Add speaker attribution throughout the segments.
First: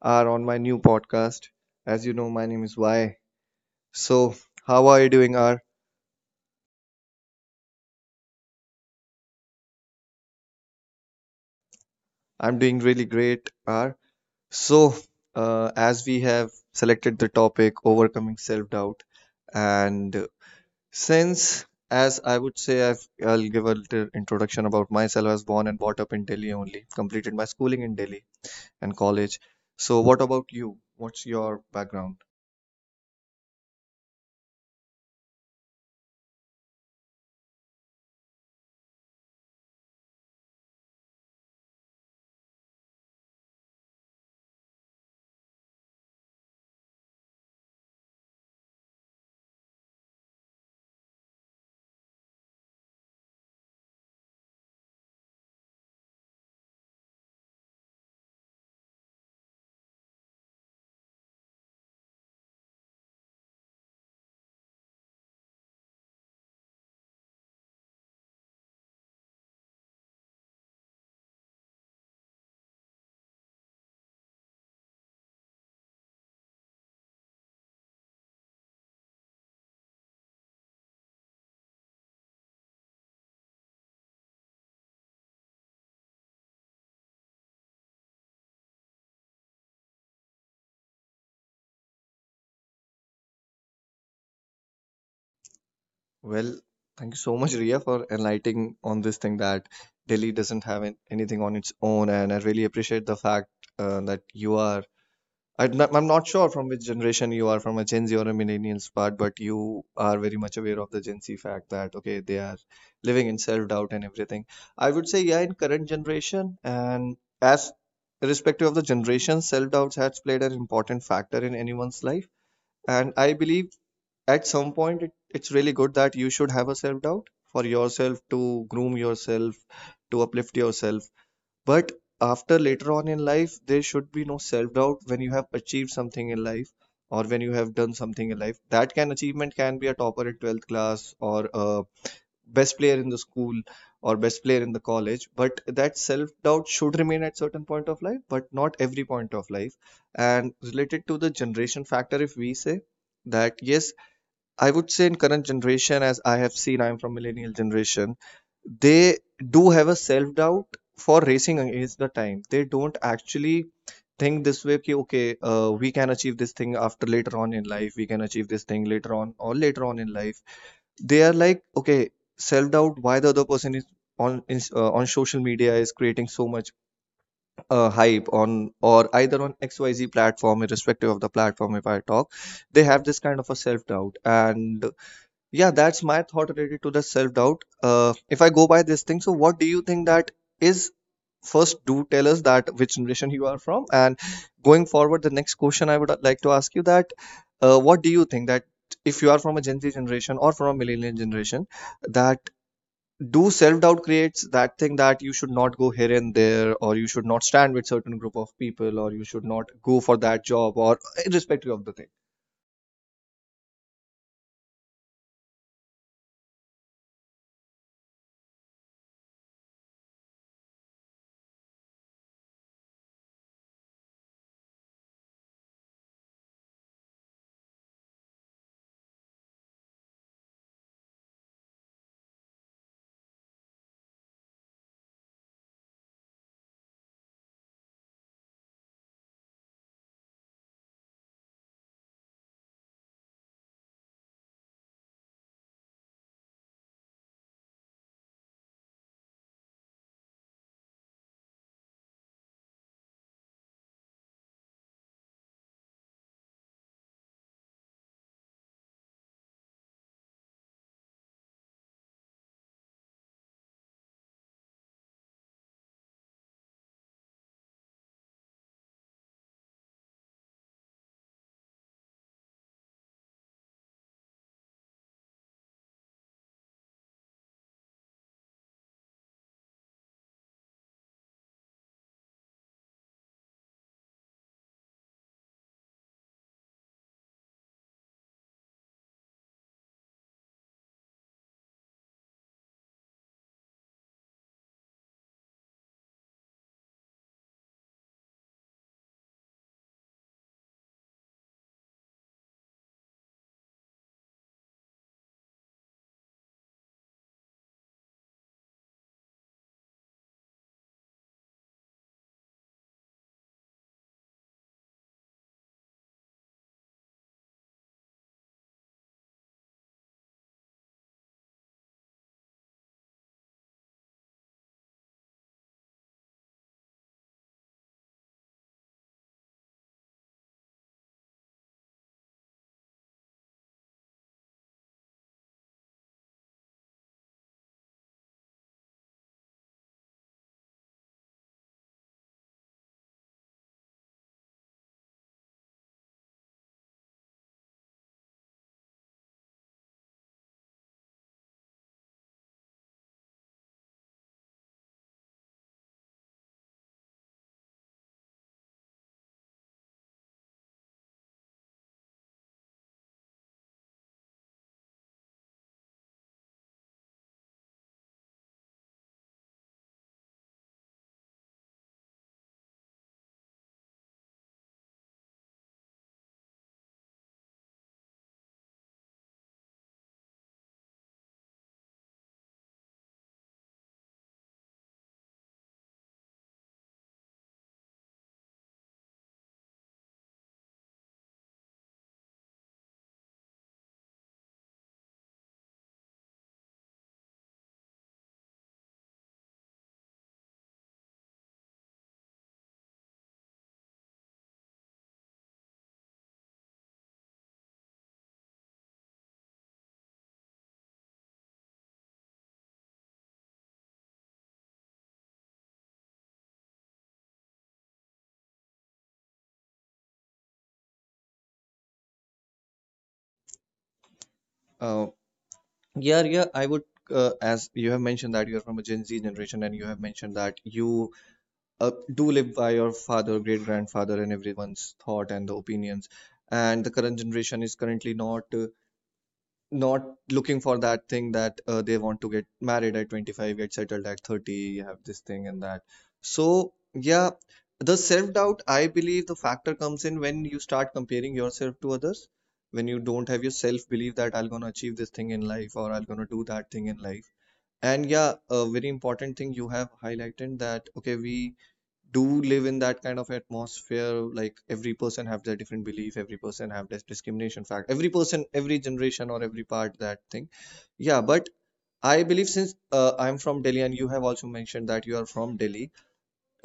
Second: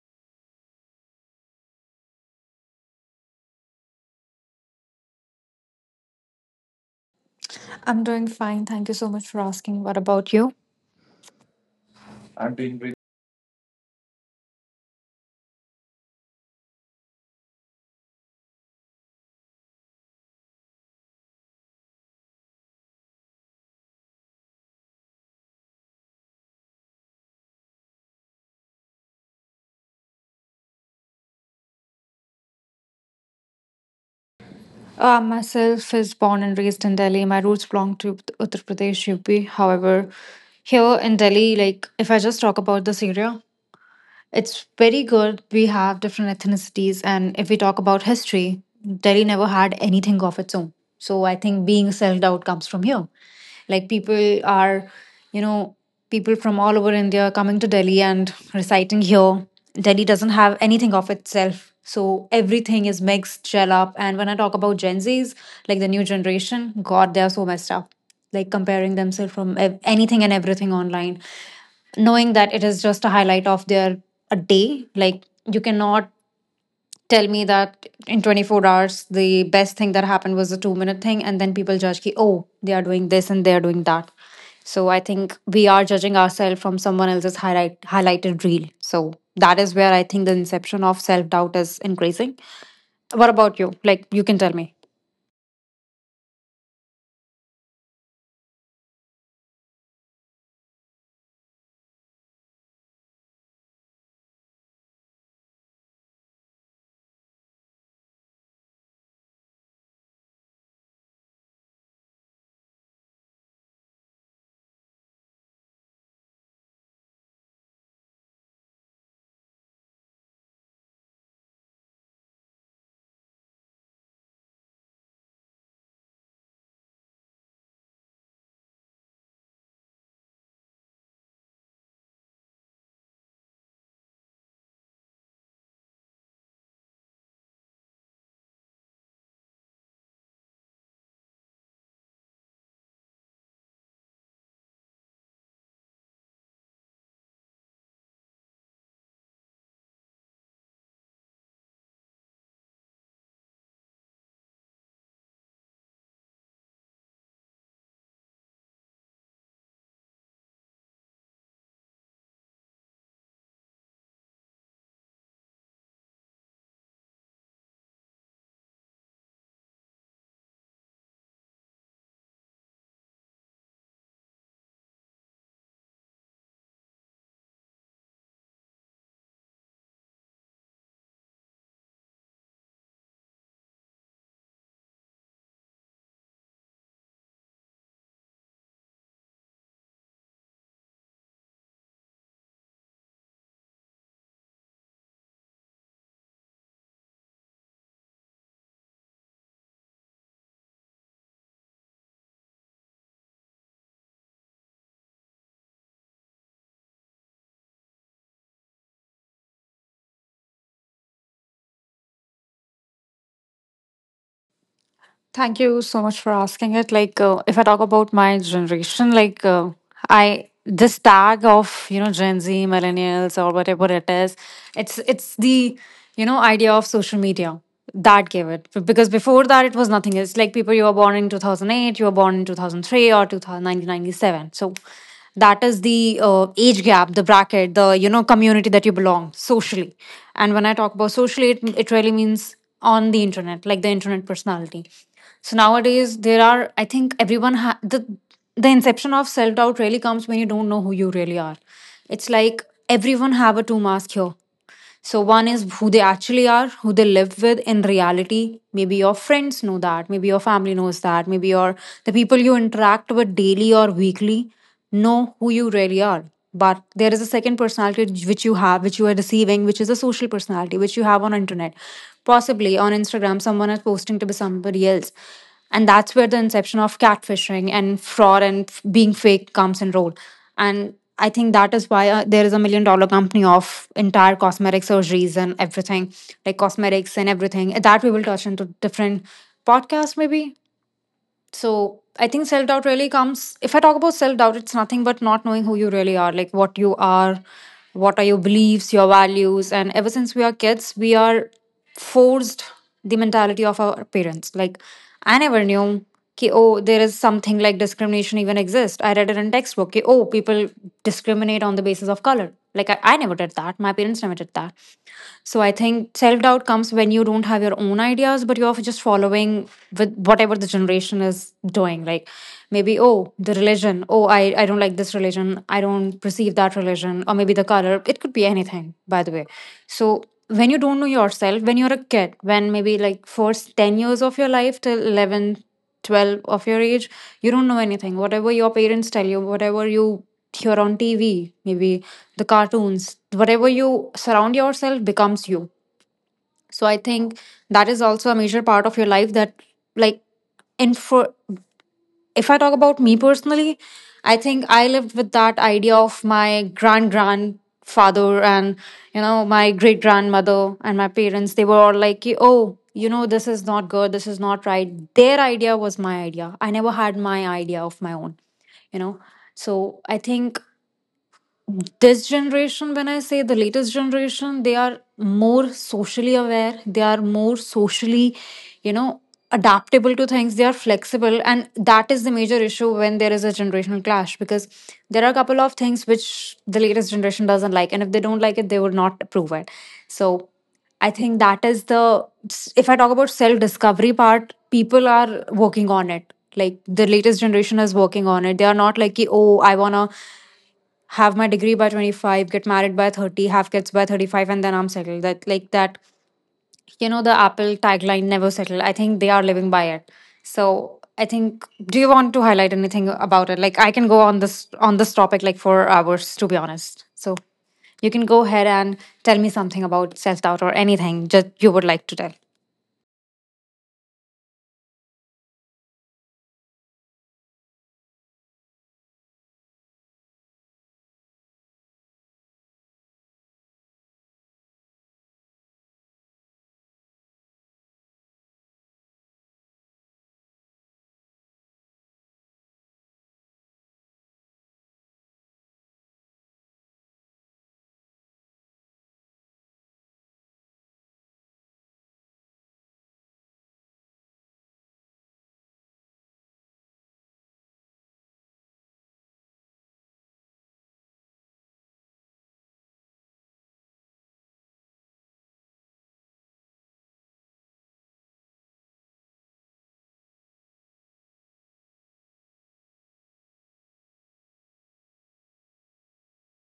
Speaker 1: R on my new podcast. As you know, my name is Y. So how are you doing, R?
Speaker 2: I'm doing fine. Thank you so much for asking. What about you? I'm
Speaker 1: I'm
Speaker 2: doing
Speaker 1: doing
Speaker 2: great.
Speaker 1: really great, R. So as we have selected the topic overcoming self-doubt, and since as I would say, I'll give a little introduction about myself. I was born and brought up in Delhi only. Completed my schooling in Delhi and college. So what about you? What's your background?
Speaker 2: Myself is born and raised in Delhi. My roots belong to Uttar Pradesh, UP. However, here in Delhi, like if I just talk about this area, it's very good. We have different ethnicities, and if we talk about history, Delhi never had anything of its own. So I think being self out comes from here. Like people are, you know, people from all over India coming to Delhi and reciting here. Delhi doesn't have anything of itself. So everything is mixed, gel up. And when I talk about Gen Zs, like the new generation, God, they are so messed up. Like comparing themselves from anything and everything online, knowing that it is just a highlight of their a day. Like you cannot tell me that in 24 hours the best thing that happened was a 2-minute thing, and then people judge ki, oh, they are doing this and they are doing that. So I think we are judging ourselves from someone else's highlighted reel. So that is where I think the inception of self doubt is increasing. What about you? Like you can tell me.
Speaker 1: Well, thank you so much, Ria, for enlightening on this thing that Delhi doesn't have anything on its own, and I really appreciate the fact that you are. I'm not sure from which generation you are, from a Gen Z or a millennials part, but you are very much aware of the Gen Z fact that okay, they are living in self-doubt and everything. I would say yeah, in current generation, and as irrespective of the generation, self-doubt has played an important factor in anyone's life, and I believe at some point it's really good that you should have a self doubt for yourself to groom yourself, to uplift yourself. But after later on in life there should be no self doubt when you have achieved something in life, or when you have done something in life. That can achievement can be a topper in 12th class, or a best player in the school, or best player in the college. But that self doubt should remain at certain point of life, but not every point of life. And related to the generation factor, if we say that yes, I would say in current generation, as I have seen, I'm from millennial generation, they do have a self doubt for racing against the time. They don't actually think this way ki, okay, we can achieve this thing after later on in life, we can achieve this thing later on or later on in life. They are like okay, self doubt, why the other person is on social media is creating so much hype on, or either on xyz platform irrespective of the platform if I talk, they have this kind of a self doubt. And yeah, that's my thought related to the self-doubt. If I go by this thing, so what do you think that is? First, do tell us that which generation you are from, and going forward, the next question I would like to ask you that, what do you think that if you are from a Gen Z generation or from a millennial generation, that do self-doubt creates that thing that you should not go here and there, or you should not stand with certain group of people, or you should not go for that job, or irrespective of the thing.
Speaker 2: Thank you so much for asking it. Like, if I talk about my generation, like, I this tag of, you know, Gen Z, millennials, or whatever it is, it's the, you know, idea of social media that gave it because before that it was nothing. It's like people, you were born in 2008, you were born in 2003 or 2000. So that is the age gap, the bracket, the, you know, community that you belong socially. And when I talk about socially, it really means on the internet, like the internet personality. So nowadays, there are, I think everyone, the inception of self doubt really comes when you don't know who you really are. It's like everyone have a two mask here. So one is who they actually are, who they live with in reality. Maybe your friends know that, maybe your family knows that, maybe your the people you interact with daily or weekly know who you really are. But there is a second personality which you have, which you are receiving, which is a social personality, which you have on internet. Possibly on Instagram, someone is posting to be somebody else. And that's where the inception of catfishing and fraud and being fake comes in role. And I think that is why there is a million dollar company of entire cosmetic surgeries and everything, like cosmetics and everything. That we will touch into different podcasts, maybe. So I think self doubt really comes. If I talk about self doubt, it's nothing but not knowing who you really are, like what you are, what are your beliefs, your values. And ever since we are kids, we are forced the mentality of our parents. Like, I never knew. Ki, oh, there is something like discrimination even exist. I read it in textbook. Ki, oh, people discriminate on the basis of color. Like I never did that. My parents never did that. So I think self doubt comes when you don't have your own ideas, but you're just following with whatever the generation is doing. Like maybe, oh, the religion, oh, I don't like this religion, I don't perceive that religion, or maybe the color. It could be anything, by the way. So when you don't know yourself, when you're a kid, when maybe like first 10 years of your life till 11, 12 of your age, you don't know anything. Whatever your parents tell you, whatever you hear on TV, maybe the cartoons, whatever you surround yourself becomes you. So I think that is also a major part of your life. That like, in for, if I talk about me personally, I think I lived with that idea of my grandfather and, you know, my great grandmother and my parents. They were all like, "Ki, oh, you know, this is not good, this is not right." Their idea was my idea. I never had my idea of my own, you know. So I think this generation, when I say the latest generation, they are more socially aware, they are more socially, you know, adaptable to things. They are flexible, and that is the major issue when there is a generational clash, because there are a couple of things which the latest generation doesn't like, and if they don't like it, they would not approve it. So I think that is the, if I talk about self discovery part, people are working on it. Like the latest generation is working on it. They are not like कि, oh, I want to have my degree by 25, get married by 30, have kids by 35, and then I'm settled, that like that. You know the apple tagline, never settle. I think they are living by it. So I think, do you want to highlight anything about it? Like I can go on this topic like for hours, to be honest. So you can go ahead and tell me something about self doubt or anything just you would like to tell.
Speaker 1: Uh, Yeah, yeah, I would, as you have mentioned that you're from a Gen Z generation and you have mentioned that you do live by your father, great grandfather, and everyone's thought and the opinions. And the current generation is currently not looking for that thing that they want to get married at 25, get settled at 30, have this thing and that. So, yeah, the self-doubt, I believe the factor comes in when you start comparing yourself to others, when you don't have your self-belief that I'm gonna achieve this thing in life or I'm gonna do that thing in life. And yeah, a very important thing you have highlighted that okay, we do live in that kind of atmosphere, like every person have their different belief, every person have this discrimination fact, every person, every generation or every part that thing. Yeah, but I believe since I'm from Delhi and you have also mentioned that you are from Delhi,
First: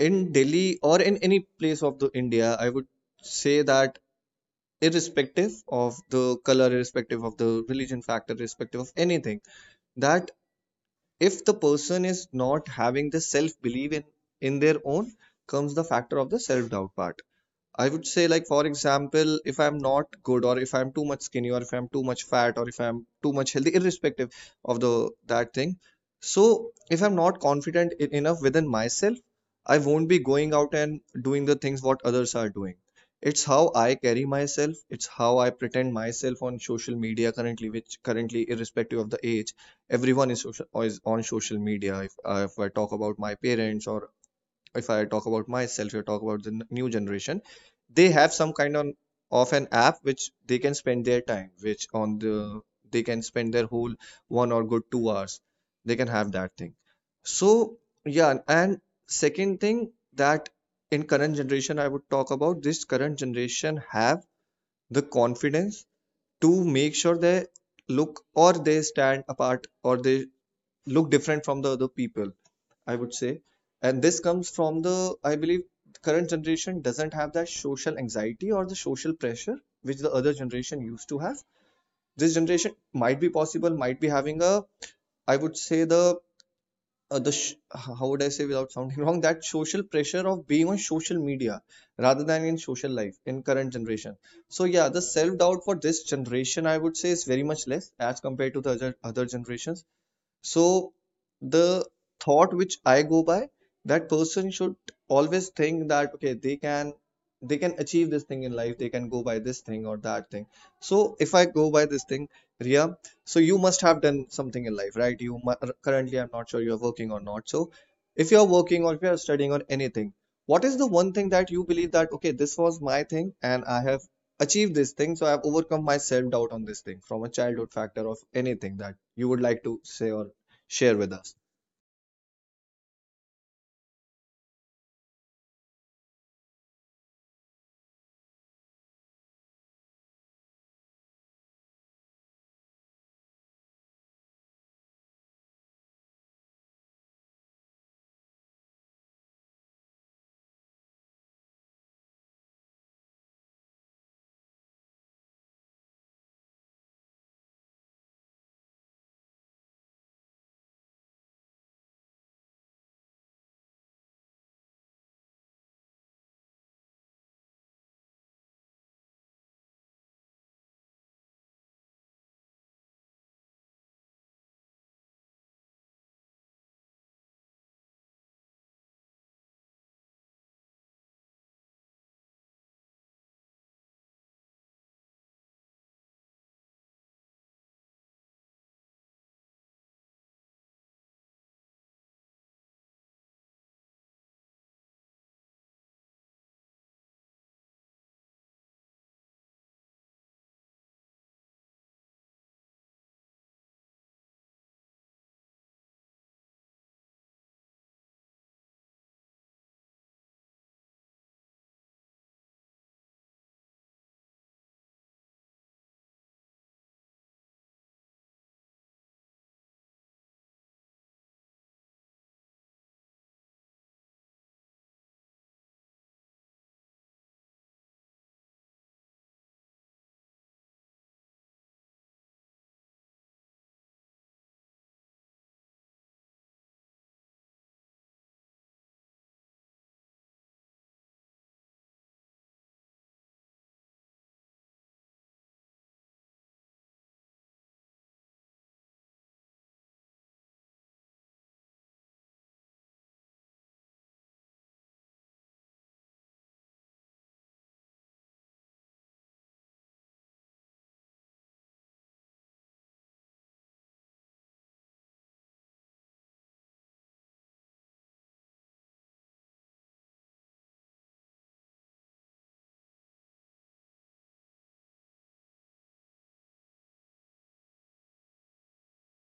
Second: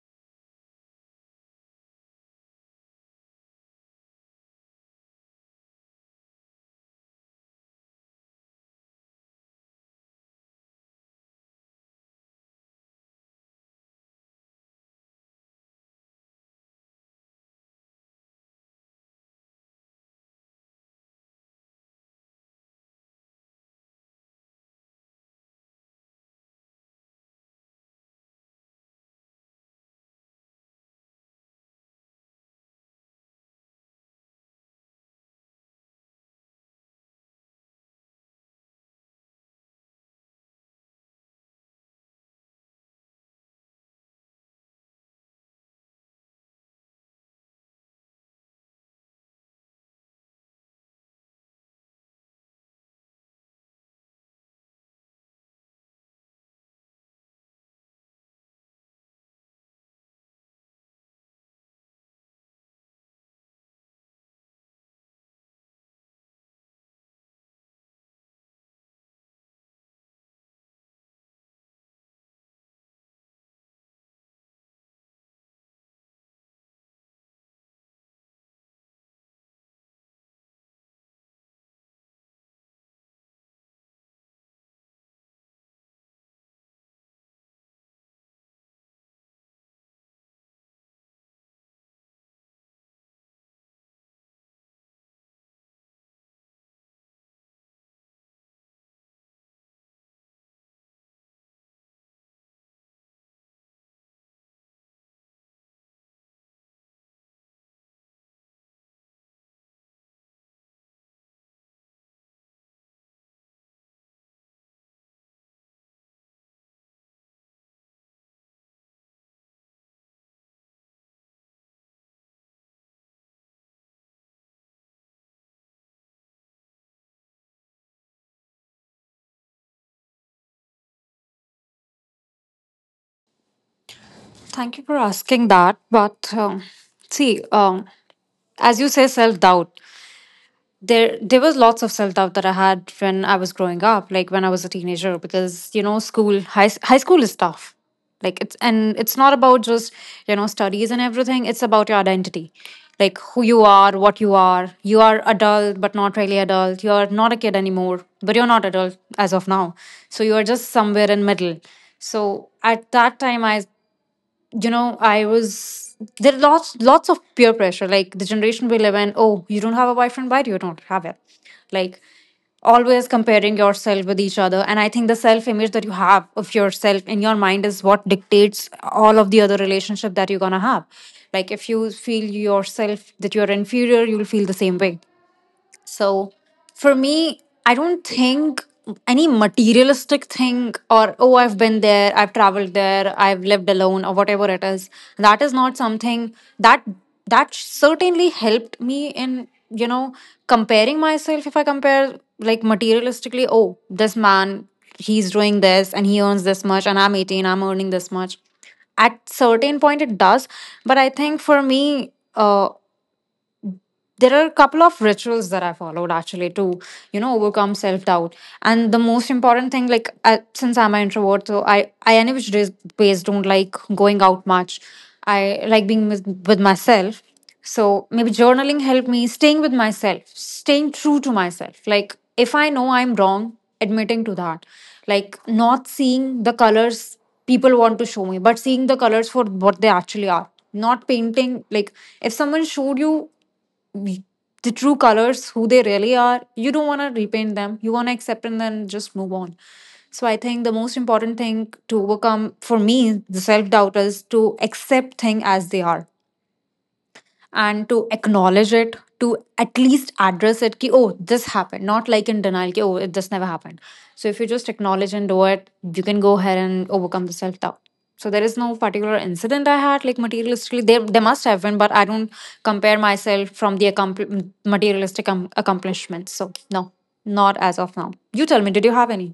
Speaker 1: in Delhi or in any place of the India, I would say that irrespective of the color, irrespective of the religion factor, irrespective of anything, that if the person is not having the self belief in their own, comes the factor of the self doubt part. I would say, like, for example, if I'm not good, or if I'm too much skinny, or if I'm too much fat, or if I'm too much healthy, irrespective of the that thing. So if I'm not confident enough within myself, I won't be going out and doing the things what others are doing. It's how I carry myself. It's how I pretend myself on social media currently, which currently, irrespective of the age, everyone is on social media. If I talk about my parents, or if I talk about myself, you talk about the new generation, they have some kind of an app which they can spend their time, which on the they can spend their whole one or good 2 hours. They can have that thing. So yeah, and second thing that in current generation, I would talk about this current generation have the confidence to make sure they look or they stand apart or they look different from the other people, I would say. And this comes from the, I believe, current generation doesn't have that social anxiety or the social pressure which the other generation used to have. This generation might be possible, might be having a, I would say the how would I say without sounding wrong, that social pressure of being on social media rather than in social life in current generation. So yeah, the self doubt for this generation, I would say, is very much less as compared to the other generations. So the thought which I go by, that person should always think that okay, they can achieve this thing in life, they can go by this thing or that thing. So if I go by this thing, Ria, so you must have done something in life, right? Currently, I'm not sure you're working or not. So if you're working or if you're studying or anything, what is the one thing that you believe that okay, this was my thing and I have achieved this thing, so I've overcome my self doubt on this thing from a childhood factor of anything that you would like to say or share with us.
Speaker 2: Thank you for asking that, but see, as you say self doubt, there was lots of self doubt that I had when I was growing up, like when I was a teenager, because, you know, school, high school is tough. Like it's, and it's not about just, you know, studies and everything. It's about your identity, like who you are, what you are. You are adult, but not really adult. You are not a kid anymore, but you're not adult as of now. So you are just somewhere in middle. So at that time, I, you know, I was, there are lots of peer pressure. Like the generation we live in, oh, you don't have a boyfriend, why do you don't have it. Like always comparing yourself with each other. And I think the self image that you have of yourself in your mind is what dictates all of the other relationship that you're going to have. Like if you feel yourself that you're inferior, you'll feel the same way. So for me, I don't think any materialistic thing or, oh, I've been there, I've traveled there, I've lived alone, or whatever it is, that is not something that that certainly helped me in, you know, comparing myself. If I compare like materialistically, oh, this man, he's doing this and he earns this much, and I'm 18, I'm earning this much, at certain point it does. But I think for me, there are a couple of rituals that I followed actually to, you know, overcome self doubt. And the most important thing, like I, since I'm an introvert, so I any which days ways don't like going out much. I like being with myself. So maybe journaling helped me staying with myself, staying true to myself. Like if I know I'm wrong, admitting to that, like not seeing the colors people want to show me, but seeing the colors for what they actually are. Not painting, like if someone showed you the true colors who they really are, you don't want to repaint them, you want to accept and then just move on. So I think the most important thing to overcome, for me, the self doubt is to accept things as they are, and to acknowledge it, to at least address it. Ki, oh, this happened, not like in denial ki, oh, this never happened. So if you just acknowledge and do it, you can go ahead and overcome the self doubt. So there is no particular incident I had, like materialistically there must have been, but I don't compare myself from the materialistic accomplishments. So no, not as of now. You tell me, did you have any?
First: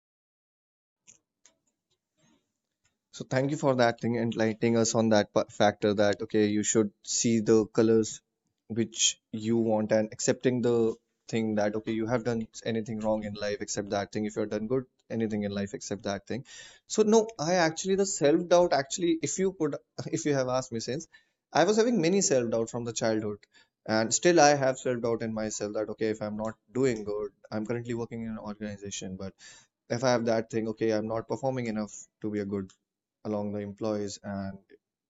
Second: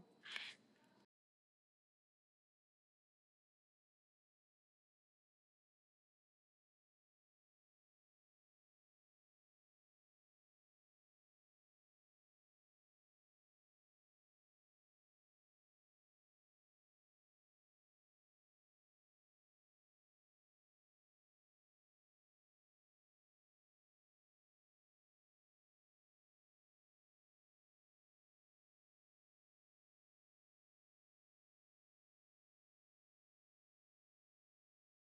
Speaker 1: So thank you for that thing enlightening us on that factor that okay, you should see the colors which you want and accepting the thing that okay, you have done anything wrong in life, except that thing. If you have done good anything in life, except that thing. So no, I actually, the self doubt actually, if you put if you have asked me, since I was having many self doubt from the childhood and still I have self doubt in myself that okay, if I'm not doing good, I'm currently working in an organization, but if I have that thing, okay, I'm not performing enough to be a good along the employees, and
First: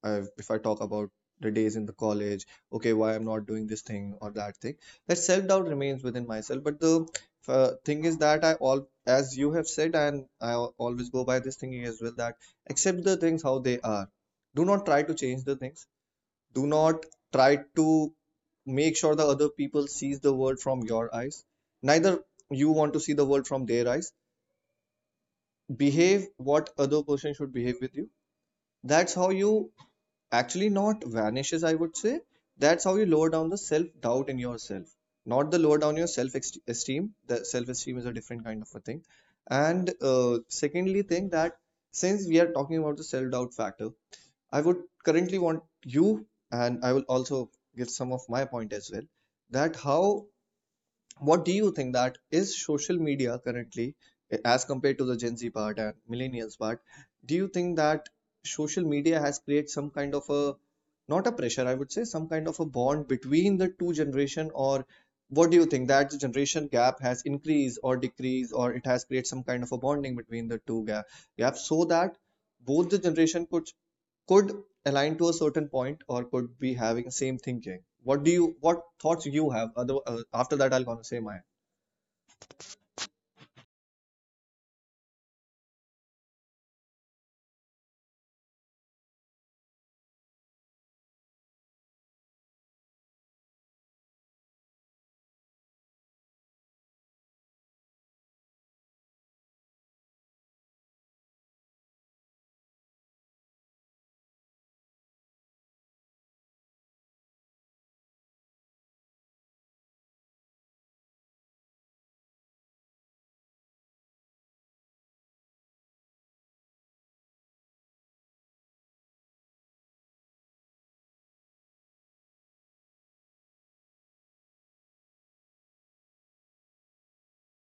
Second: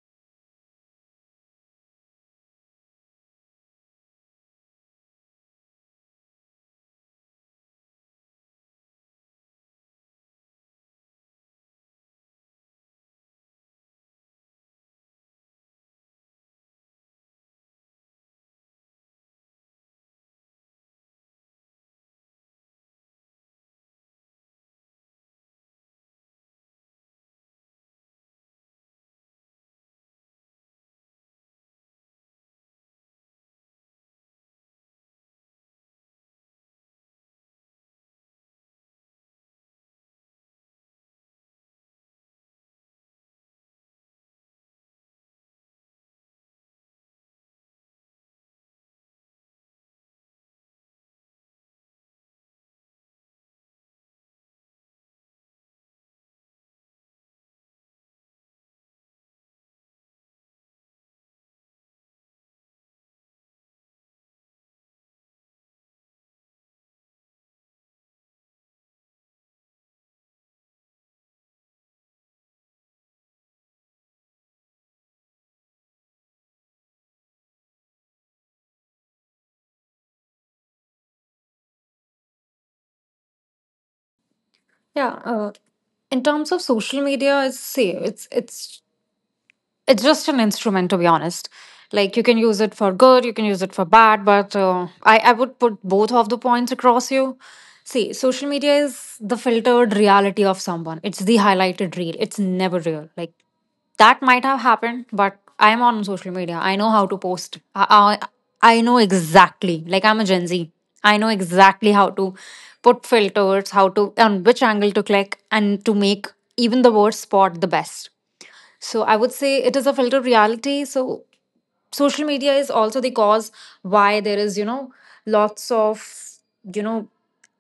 Speaker 1: I've, if I talk about the days in the college, okay, why I'm not doing this thing or that thing, that self-doubt remains within myself. But the thing is that I all, as you have said, and I always go by this thinking as well that accept the things how they are. Do not try to change the things. Do not try to make sure the other people sees the world from your eyes. Neither you want to see the world from their eyes, behave what other person should behave with you. That's how you actually not vanishes, I would say. That's how you lower down the self doubt in yourself, not the lower down your self esteem. The self esteem is a different kind of a thing. And secondly thing that since we are talking about the self doubt factor, I would currently want you, and I will also give some of my point as well, that how, what do you think that is social media currently, as compared to the Gen Z part and millennials part, do you think that social media has created some kind of a not a pressure, I would say some kind of a bond between the two generation? Or what do you think that the generation gap has increased or decreased, or it has created some kind of a bonding between the two gaps, so that both the generation could align to a certain point or could be having the same thinking. What do you, what thoughts you have? Other, after that, I'll gonna say mine.
Speaker 2: Yeah, in terms of social media, it's say it's it's just an instrument, to be honest. Like you can use it for good, you can use it for bad. But I would put both of the points across you. See, social media is the filtered reality of someone. It's the highlighted reel. It's never real. Like that might have happened, but I'm on social media, I know how to post. I know exactly, like I'm a gen z, I know exactly how to put filters, how to on which angle to click and to make even the worst spot the best. So I would say it is a filter of reality. So social media is also the cause why there is, you know, lots of, you know,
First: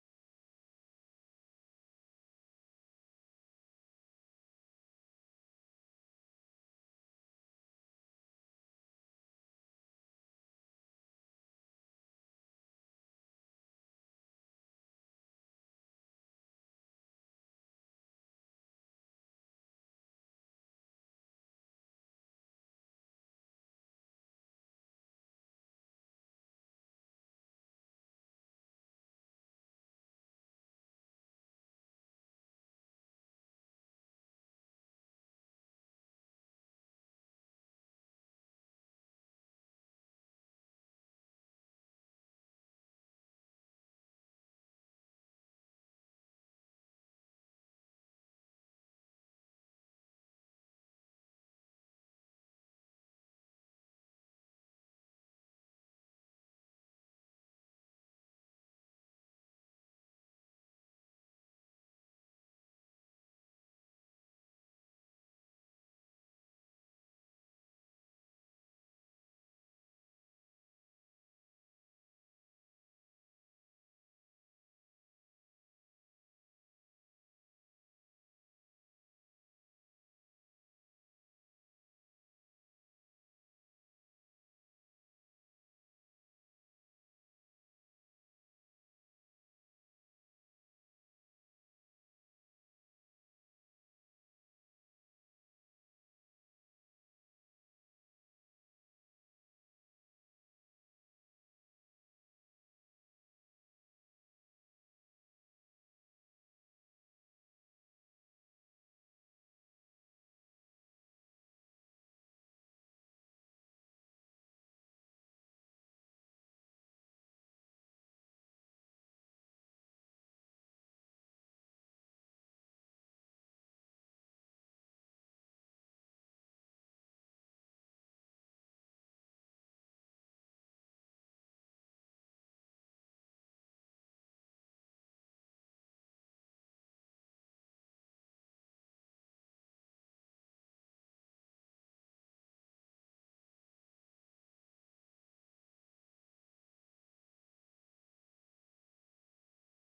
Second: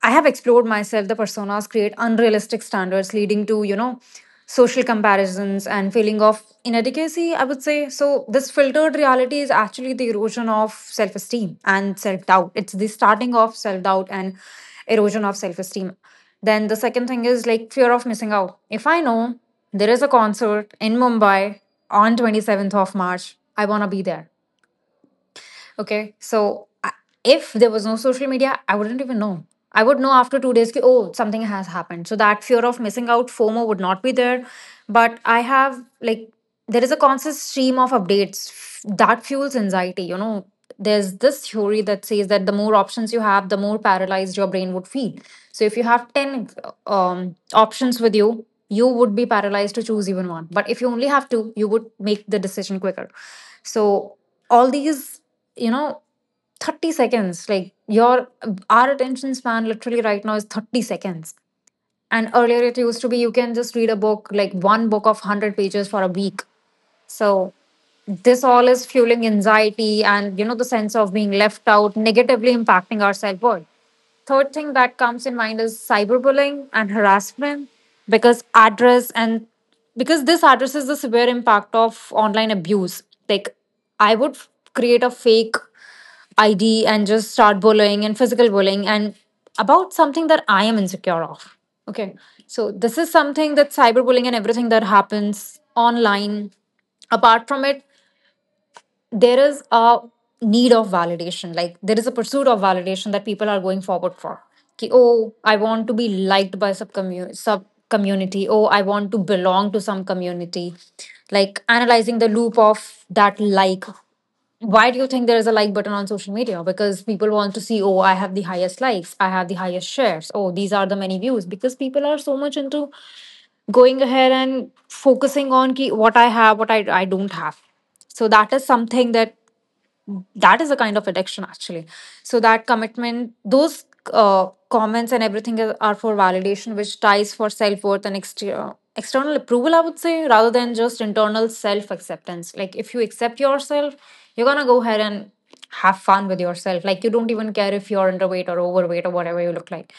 Speaker 2: I have explored myself. The personas create unrealistic standards, leading to, social comparisons and feeling of inadequacy, I would say. So this filtered reality is actually the erosion of self-esteem and self-doubt. It's the starting of self-doubt and erosion of self-esteem. Then the second thing is like fear of missing out. If I know there is a concert in Mumbai on 27th of March. I want to be there. Okay. If there was no social media, I wouldn't even know. I would know after 2 days, ki, oh, something has happened. So that fear of missing out, FOMO, would not be there. But I have, like, there is a constant stream of that fuels anxiety. There's this theory that says that the more options you have, the more paralyzed your brain would feel. So if you have 10 options with you, you would be paralyzed to choose even one. But if you only have two, you would make the decision quicker. So all these you know 30 seconds like your our attention span literally right now is 30 seconds, and earlier it used to be you can just read a book, like one book of 100 pages for a week. So this all is fueling anxiety and, the sense of being left out, negatively impacting our self worth. Third thing that comes in mind is cyberbullying and harassment because address and because this addresses the severe impact of online abuse. Like, create a fake ID and just start bullying and physical bullying and about something that I am insecure of. Okay. So this is something that cyberbullying and everything that happens online. Apart from it, there is a need of validation. Like there is a pursuit of validation that people are going forward for. Ki, oh, I want to be liked by sub community. Oh, I want to belong to some community. Like analyzing the loop of that, like why do you think there is a like button on social media? Because people want to see, oh, I have the highest likes, I have the highest shares, oh, these are the many views. Because people are so much into going ahead and focusing on ki, what I have, what I don't have. So that is something that is a kind of addiction actually. So that commitment, those comments and everything are for validation, which ties for self worth and exterior external approval, I would say, rather than just internal self acceptance. Like if you accept yourself, you're gonna go ahead and have fun with yourself. Like you don't even care if you're underweight or overweight or whatever you look like.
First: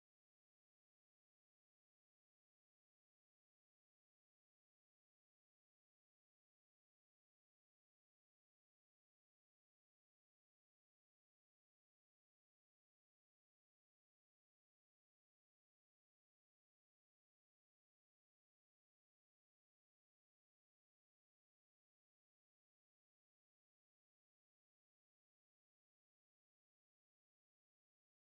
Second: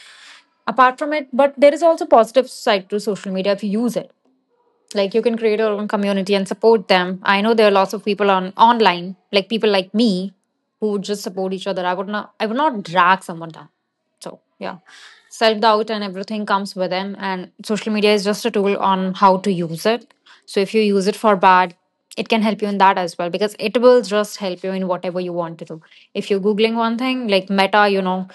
Speaker 2: Apart from it, but there is also positive side to social media if you use it. Like you can create your own community and support them. I know there are lots of people on online, like people like me, who would just support each other. I would not drag someone down. So, yeah, self doubt and everything comes with them. And social media is just a tool on how to use it. So, if you use it for bad, it can help you in that as well because it will just help you in whatever you want to do. If you're Googling one thing like Meta, you know,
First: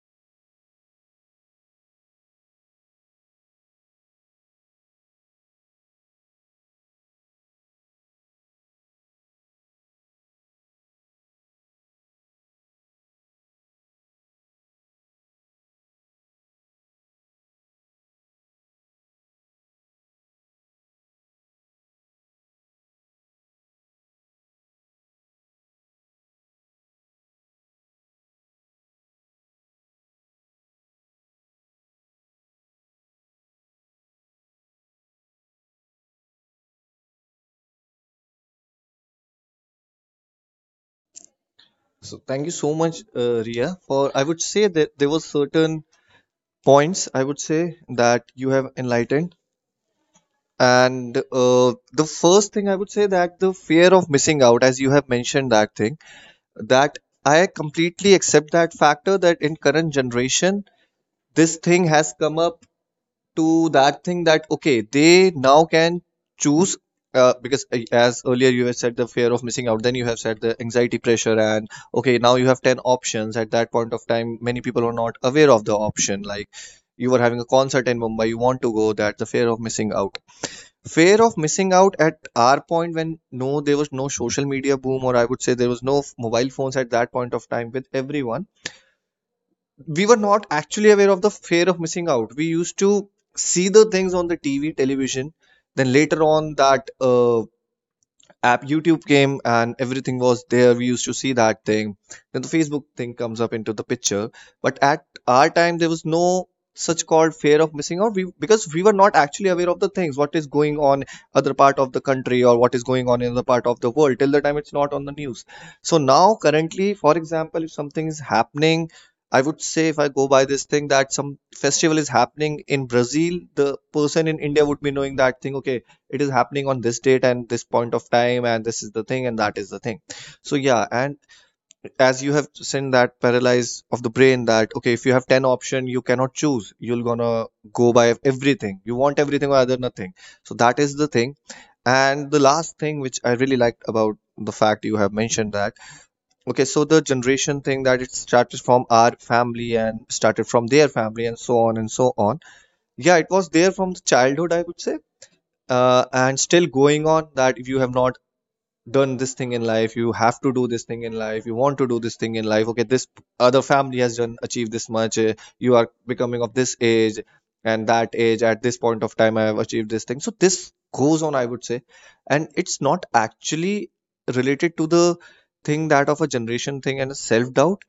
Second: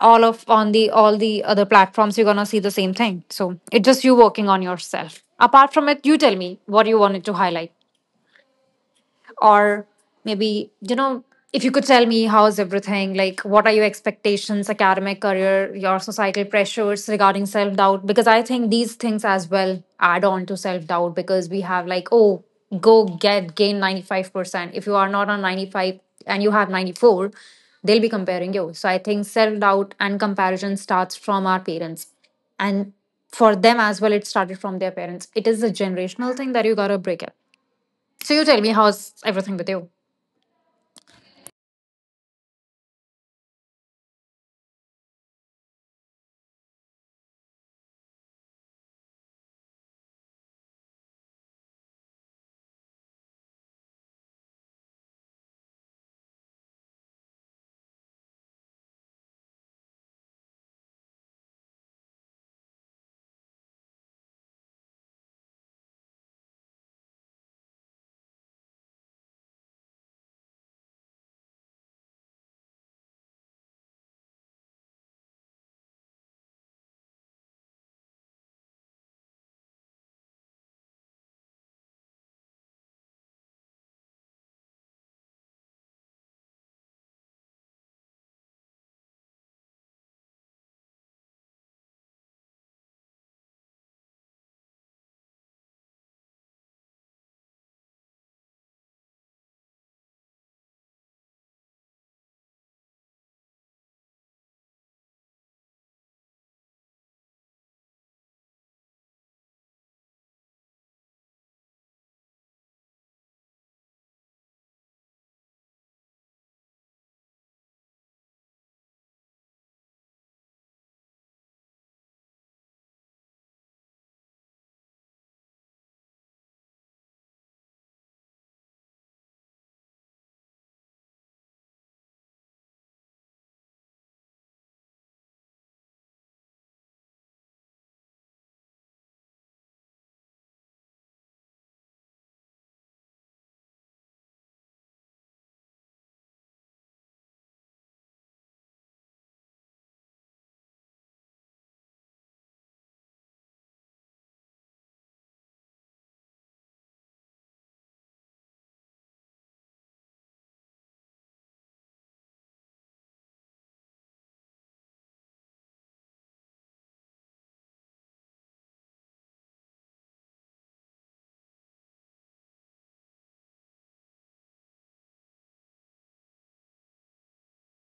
Speaker 2: all of on the all the other platforms you're gonna see the same thing. So it's just you working on yourself. Apart from it, you tell me what you wanted to highlight. Or maybe, you know, if you could tell me how's everything, like what are your expectations, academic career, your societal pressures regarding self doubt, because I think these things as well add on to self doubt, because we have like, oh, go get gain 95% if you are not on 95 and you have 94, they'll be comparing you. So I think self doubt and comparison starts from our parents, and for them as well it started from their parents. It is a generational thing that you got to break it. So you tell me, how's everything with you?
Speaker 1: So thank you so much, Ria. For I would say that there were certain points I would say that you have enlightened. And the first thing I would say that the fear of missing out, as you have mentioned that thing, that I completely accept that factor that in current generation this thing has come up to that thing that okay they now can choose because as earlier you have said the fear of missing out, then you have said the anxiety pressure. And okay, now you have 10 options. At that point of time many people were not aware of the option, like you were having a concert in Mumbai, you want to go, that the fear of missing out, fear of missing out at our point when no, there was no social media boom, or I would say there was no mobile phones at that point of time with everyone. We were not actually aware of the fear of missing out. We used to see the things on the TV, television, then later on that app YouTube came and everything was there, we used to see that thing. Then the Facebook thing comes up into the picture, but at our time there was no such called fear of missing out because we were not actually aware of the things what is going on other part of the country, or what is going on in other part of the world till the time it's not on the news. So now currently, for example, if something is happening, I would say if I go by this thing that some festival is happening in Brazil, the person in India would be knowing that thing. Okay, it is happening on this date and this point of time, and this is the thing and that is the thing. So yeah, and as you have seen that paralysis of the brain that okay, if you have 10 option you cannot choose, you're gonna go by everything, you want everything or other nothing. So that is the thing. And the last thing which I really liked about the fact, you have mentioned that okay, so the generation thing, that it started from our family and started from their family and so on and so on. Yeah, it was there from the childhood I would say. And still going on that if you have not done this thing in life, you have to do this thing in life, you want to do this thing in life. Okay, this other family has done, achieved this much, you are becoming of this age and that age, at this point of time I have achieved this thing, so this goes on I would say. And it's not actually related to the thing that of a generation thing and a self doubt.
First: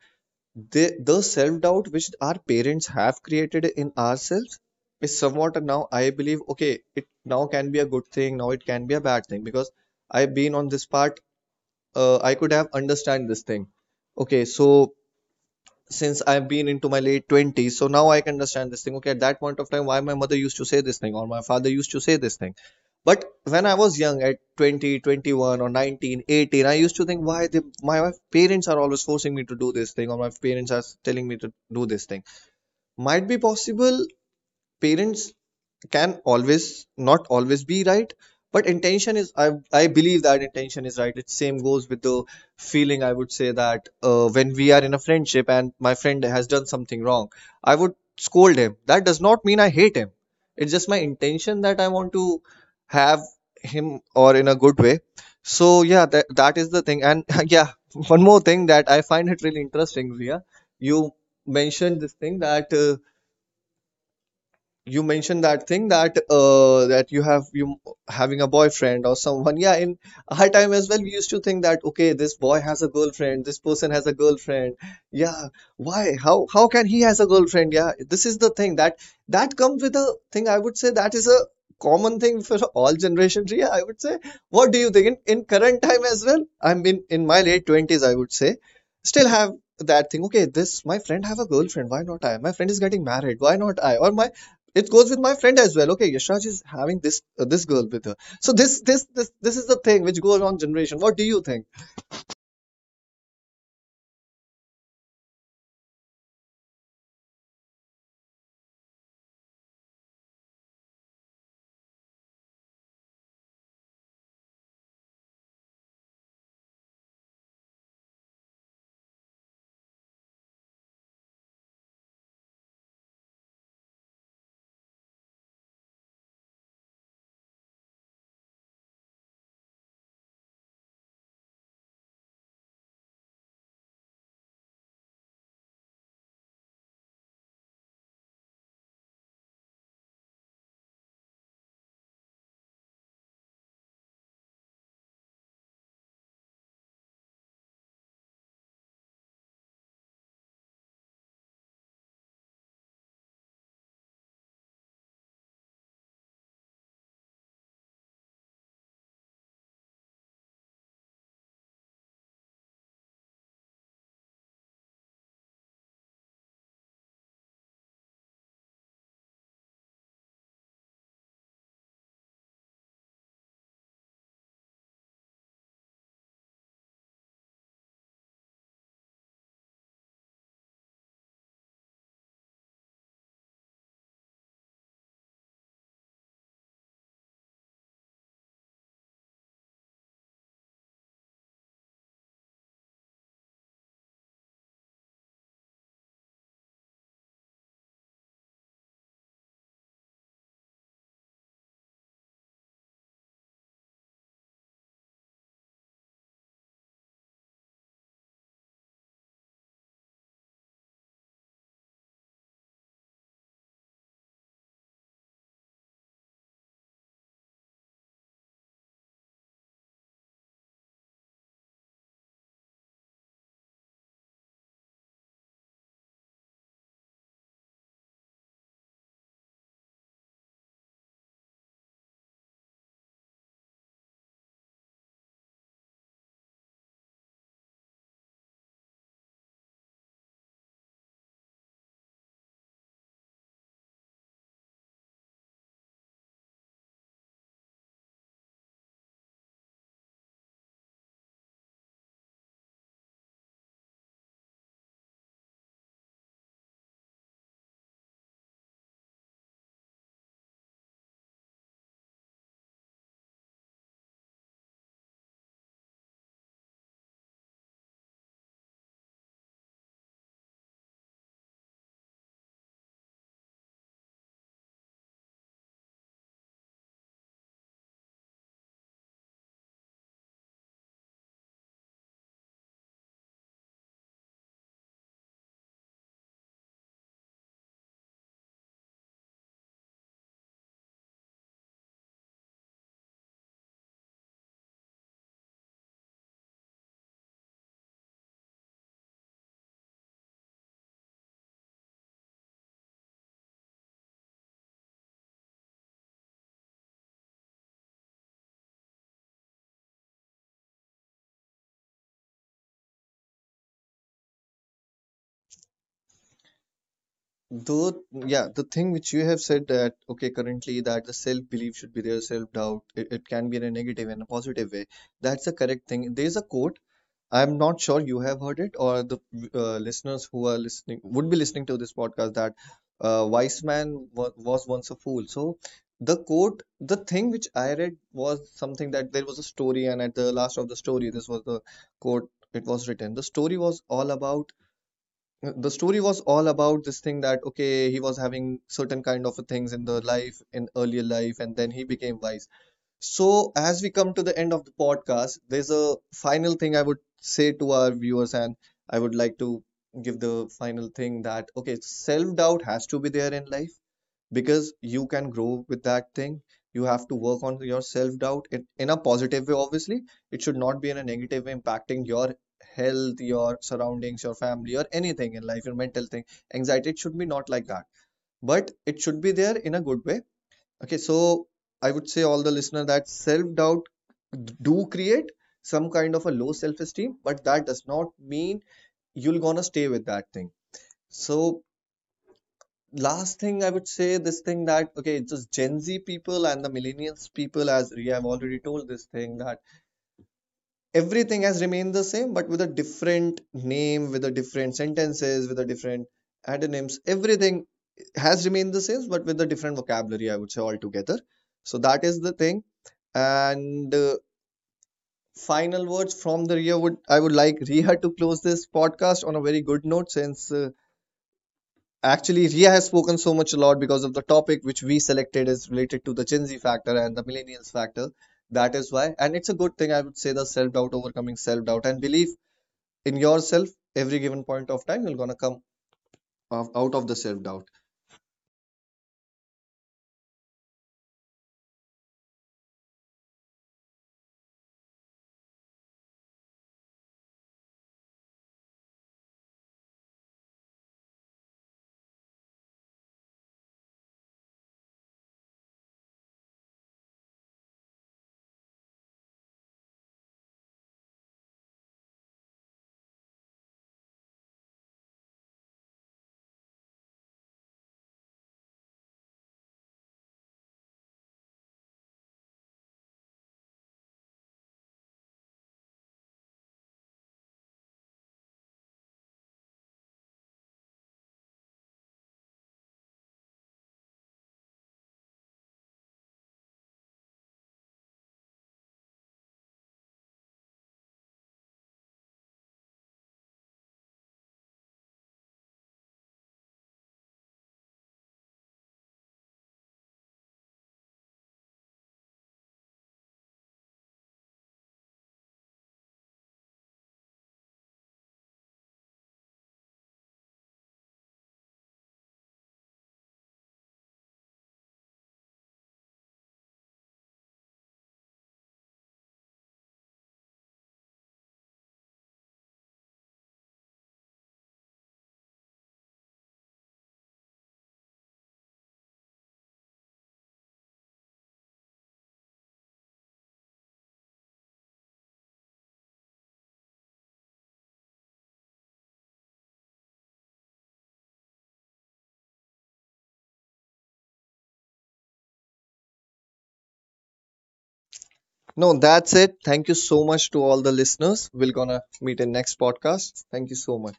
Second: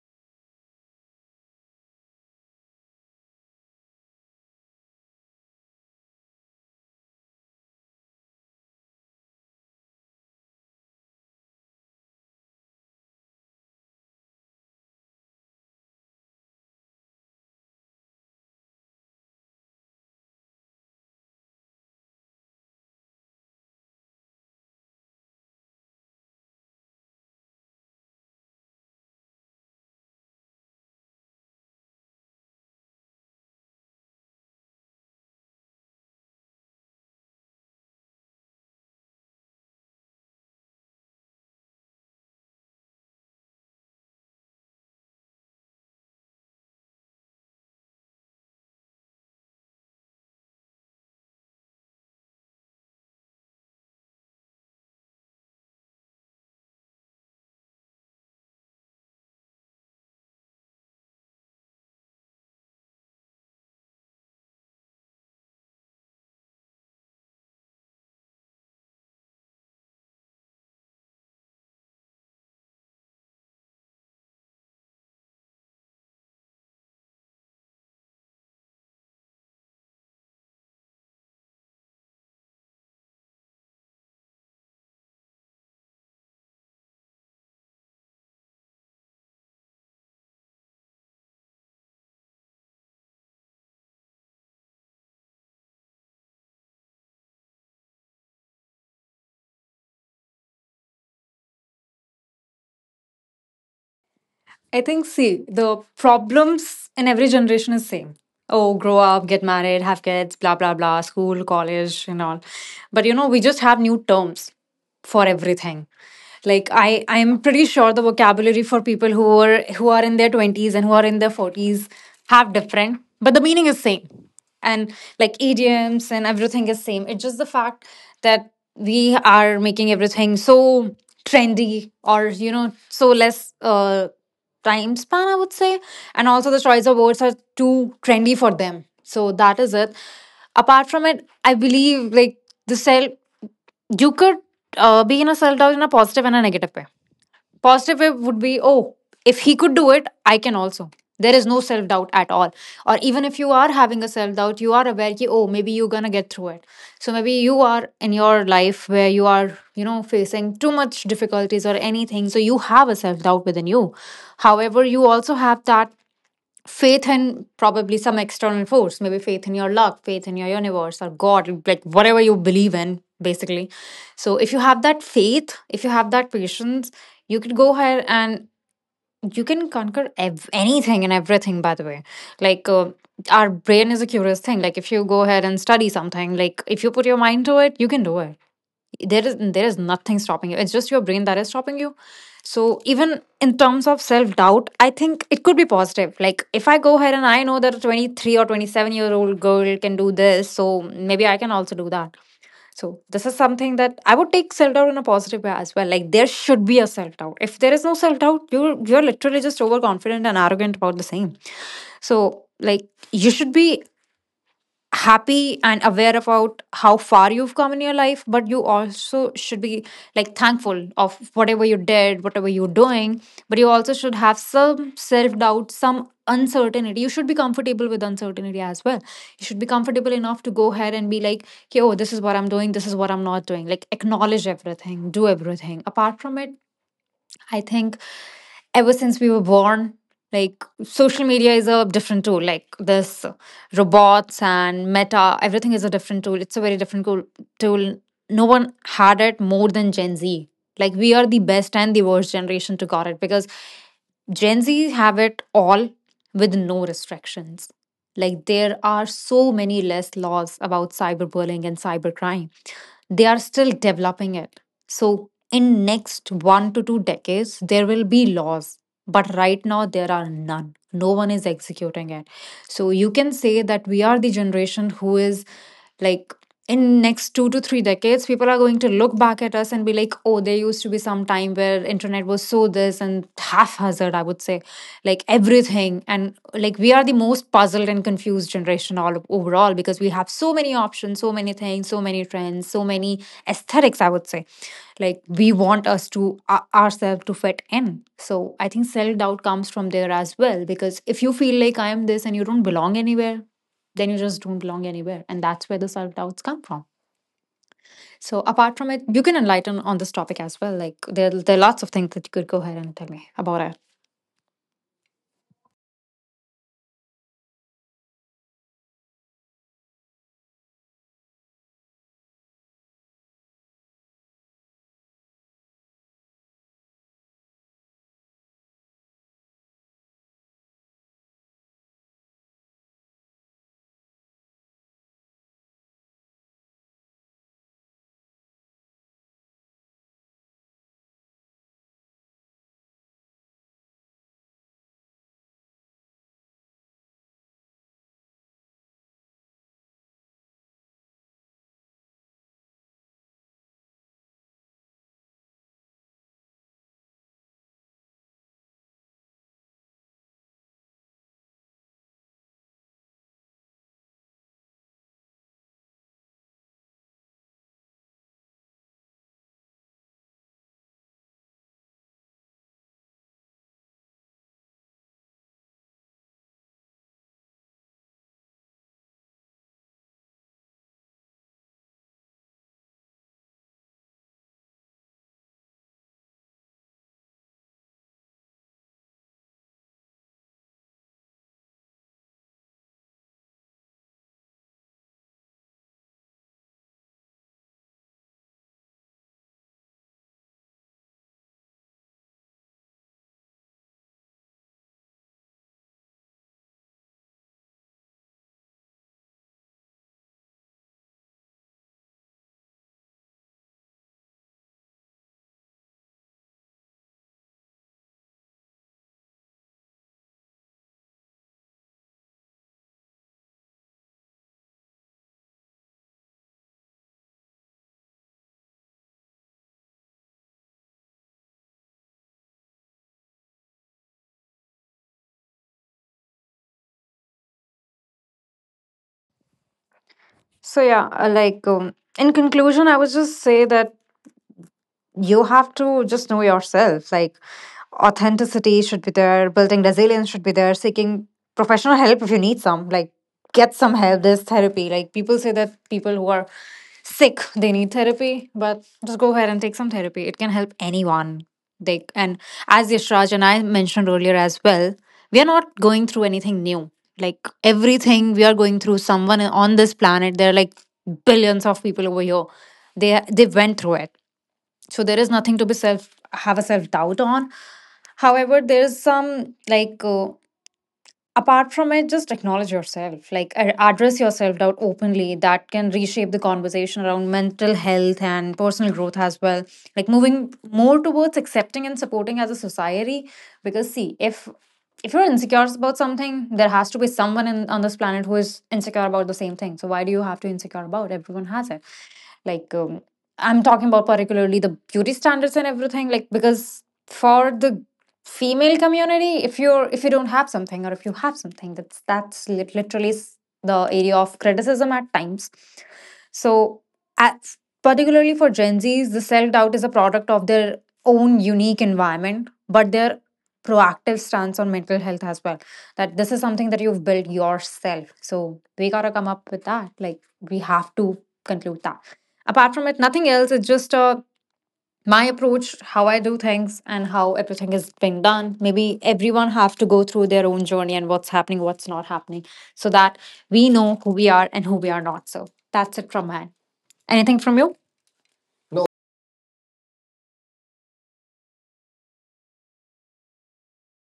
Speaker 1: The self-doubt which our parents have created in ourselves is somewhat, now I believe okay, it now can be a good thing, now it can be a bad thing because I've been on this part. I could have understand this thing. Okay, so since I've been into my late 20s. So now I can understand this thing. Okay, at that point of time, why my mother used to say this thing or my father used to say this thing. But when I was young at 20, 21 or 19, 18, I used to think why they, my parents are always forcing me to do this thing, or my parents are telling me to do this thing. Might be possible parents can always, not always be right, but intention is, I believe that intention is right. It same goes with the feeling, I would say that when we are in a friendship and my friend has done something wrong, I would scold him, that does not mean I hate him. It's just my intention that I want to have him or in a good way. So yeah, that is the thing. And yeah, one more thing that I find it really interesting, Ria, you mentioned this thing that you mentioned that thing that that you have you having a boyfriend or someone. Yeah, in our time as well we used to think that okay, this boy has a girlfriend, this person has a girlfriend. Yeah, why, how can he has a girlfriend. Yeah, this is the thing that, that comes with a thing, I would say that is a common thing for all generations, yeah, I would say. What do you think, in current time as well, I'm in my late 20s, I would say, still have that thing. Okay, this my friend have a girlfriend, why not I, my friend is getting married, why not I, or my, it goes with my friend as well. Okay, Yashraj is having this this girl with her. So this is the thing which goes on generation. What do you think
Speaker 2: I think, see, the problems in every generation is same. Oh, grow up, get married, have kids, blah blah blah, school, college, and all. But you know, we just have new terms for everything. Like I'm pretty sure the vocabulary for people who are in their twenties and who are in their forties have different, but the meaning is same. And like idioms and everything is same. It's just the fact that we are making everything so trendy, or you know, so less time span, I would say. And also, the choice of words are too trendy for them. So that is it. Apart from it, I believe like the self, you could be in a self doubt in a positive and a negative way. Positive way would be, oh, if he could do it, I can also. There is no self doubt at all. Or even if you are having a self doubt, you are aware that, oh, maybe you're going to get through it. So maybe you are in your life where you are, you know, facing too much difficulties or anything. So you have a self doubt within you. However, you also have that faith in probably some external force, maybe faith in your luck, faith in your universe or god, like whatever you believe in basically. So if you have that faith, if you have that patience, you could go ahead and you can anything and everything by the way. Like our brain is a curious thing. Like if you go ahead and study something, like if you put your mind to it, you can do it. There is nothing stopping you, it's just your brain that is stopping you. So even in terms of self doubt, I think it could be positive. Like if I go ahead and I know that a 23 or 27-year-old girl can do this, so maybe I can also do that. So this is something that I would take self doubt in a positive way as well. Like there should be a self doubt. If there is no self doubt, you're literally just overconfident and arrogant about the same. So like you should be happy and aware about how far you've come in your life, but you also should be like thankful of whatever you did, whatever you're doing. But you also should have some self doubt, some uncertainty. You should be comfortable with uncertainty as well. You should be comfortable enough to go ahead and be like, okay, oh, this is what I'm doing, this is what I'm not doing, like acknowledge everything, do everything. Apart from it, I think ever since we were born, like social media is a different tool. Like this robots and meta, everything is a different tool. It's a very different tool. No one had it more than Gen Z. Like we are the best and the worst generation to got it because Gen Z have it all with no restrictions. Like there are so many less laws about cyberbullying and cybercrime. They are still developing it, so in next 1 to 2 decades there will be laws, but right now there are none, no one is executing it. So you can say that we are the generation who is like, in next 2 to 3 decades, people are going to look back at us and be like, oh, there used to be some time where internet was so this and haphazard, I would say. Like everything. And like we are the most puzzled and confused generation all overall, because we have so many options, so many things, so many trends, so many aesthetics, I would say. Like we want us to ourselves to fit in. So I think self doubt comes from there as well, because if you feel like I am this and you don't belong anywhere, then you just don't belong anywhere, and that's where the self doubts come from. So apart from it, you can enlighten on this topic as well. Like there are lots of things that you could go ahead and tell me about it.
Speaker 1: though? Yeah, the thing which you have said that okay, currently that the self belief should be there, self doubt, it can be in a negative and a positive way, that's a correct thing. There's a quote, I'm not sure you have heard it, or the listeners who are listening would be listening to this podcast, that wise man wa was once a fool. So the quote, the thing which I read was something that there was a story, and at the last of the story, this was the quote. It was written. The story was all about this thing that okay, he was having certain kind of things in the life in earlier life, and then he became wise. So, as we come to the end of the podcast, there's a final thing I would say to our viewers, and I would like to give the final thing that okay, self doubt has to be there in life because you can grow with that thing. You have to work on your self doubt in a positive way, obviously. It should not be in a negative way, impacting your health, your surroundings, your family, or anything in life, your mental thing. Anxiety, it should be not like that, but it should be there in a good way. Okay, so I would say all the listener that self-doubt do create some kind of a low self-esteem, but that does not mean you'll gonna stay with that thing. So last thing I would say this thing that okay, it's just Gen Z people and the millennials people, as we have already told this thing, that everything has remained the same but with a different name, with a different sentences, with a different antonyms, everything has remained the same but with a different vocabulary, I would say altogether. So that is the thing. And final words from the Ria, would I would like Riha to close this podcast on a very good note since actually Ria has spoken so much a lot because of the topic which we selected is related to the Gen Z factor and the millennials factor. That is why, and it's a good thing I would say, the self doubt, overcoming self doubt and belief in yourself, every given point of time you're gonna come out of the self-doubt.
Speaker 2: So yeah, like in conclusion, I would just say that you have to just know yourself. Like authenticity should be there, building resilience should be there, seeking professional help if you need some. Like get some help, there's therapy. Like people say that people who are sick they need therapy, but just go ahead and take some therapy, it can help anyone. They, and as yashraj and I mentioned earlier as well, we are not going through anything new. Like everything we are going through, someone on this planet, there are like billions of people over here, they went through it. So there is nothing to be self have a self doubt on. However, there is some, like apart from it, just acknowledge yourself. Like address yourself doubt openly, that can reshape the conversation around mental health and personal growth as well, like moving more towards accepting and supporting as a society. Because see, if you're insecure about something, there has to be someone in, on this planet who is insecure about the same thing. So why do you have to insecure about, everyone has it. Like I'm talking about particularly the beauty standards and everything. Like because for the female community, if you're, if you don't have something or if you have something, that's literally the area of criticism at times. So at, particularly for gen z's, the self-doubt is a product of their own unique environment, but their proactive stance on mental health as well. That this is something that you've built yourself, so we gotta come up with that. Like we have to conclude that. Apart from it, nothing else. It's just a, my approach, how I do things and how everything is being done. Maybe everyone have to go through their own journey, and what's happening, what's not happening, so that we know who we are and who we are not. So that's it from mine. Anything from you?
Speaker 1: No, that's it, thank you so much to all the listeners, we're gonna meet in next podcast, thank you so much.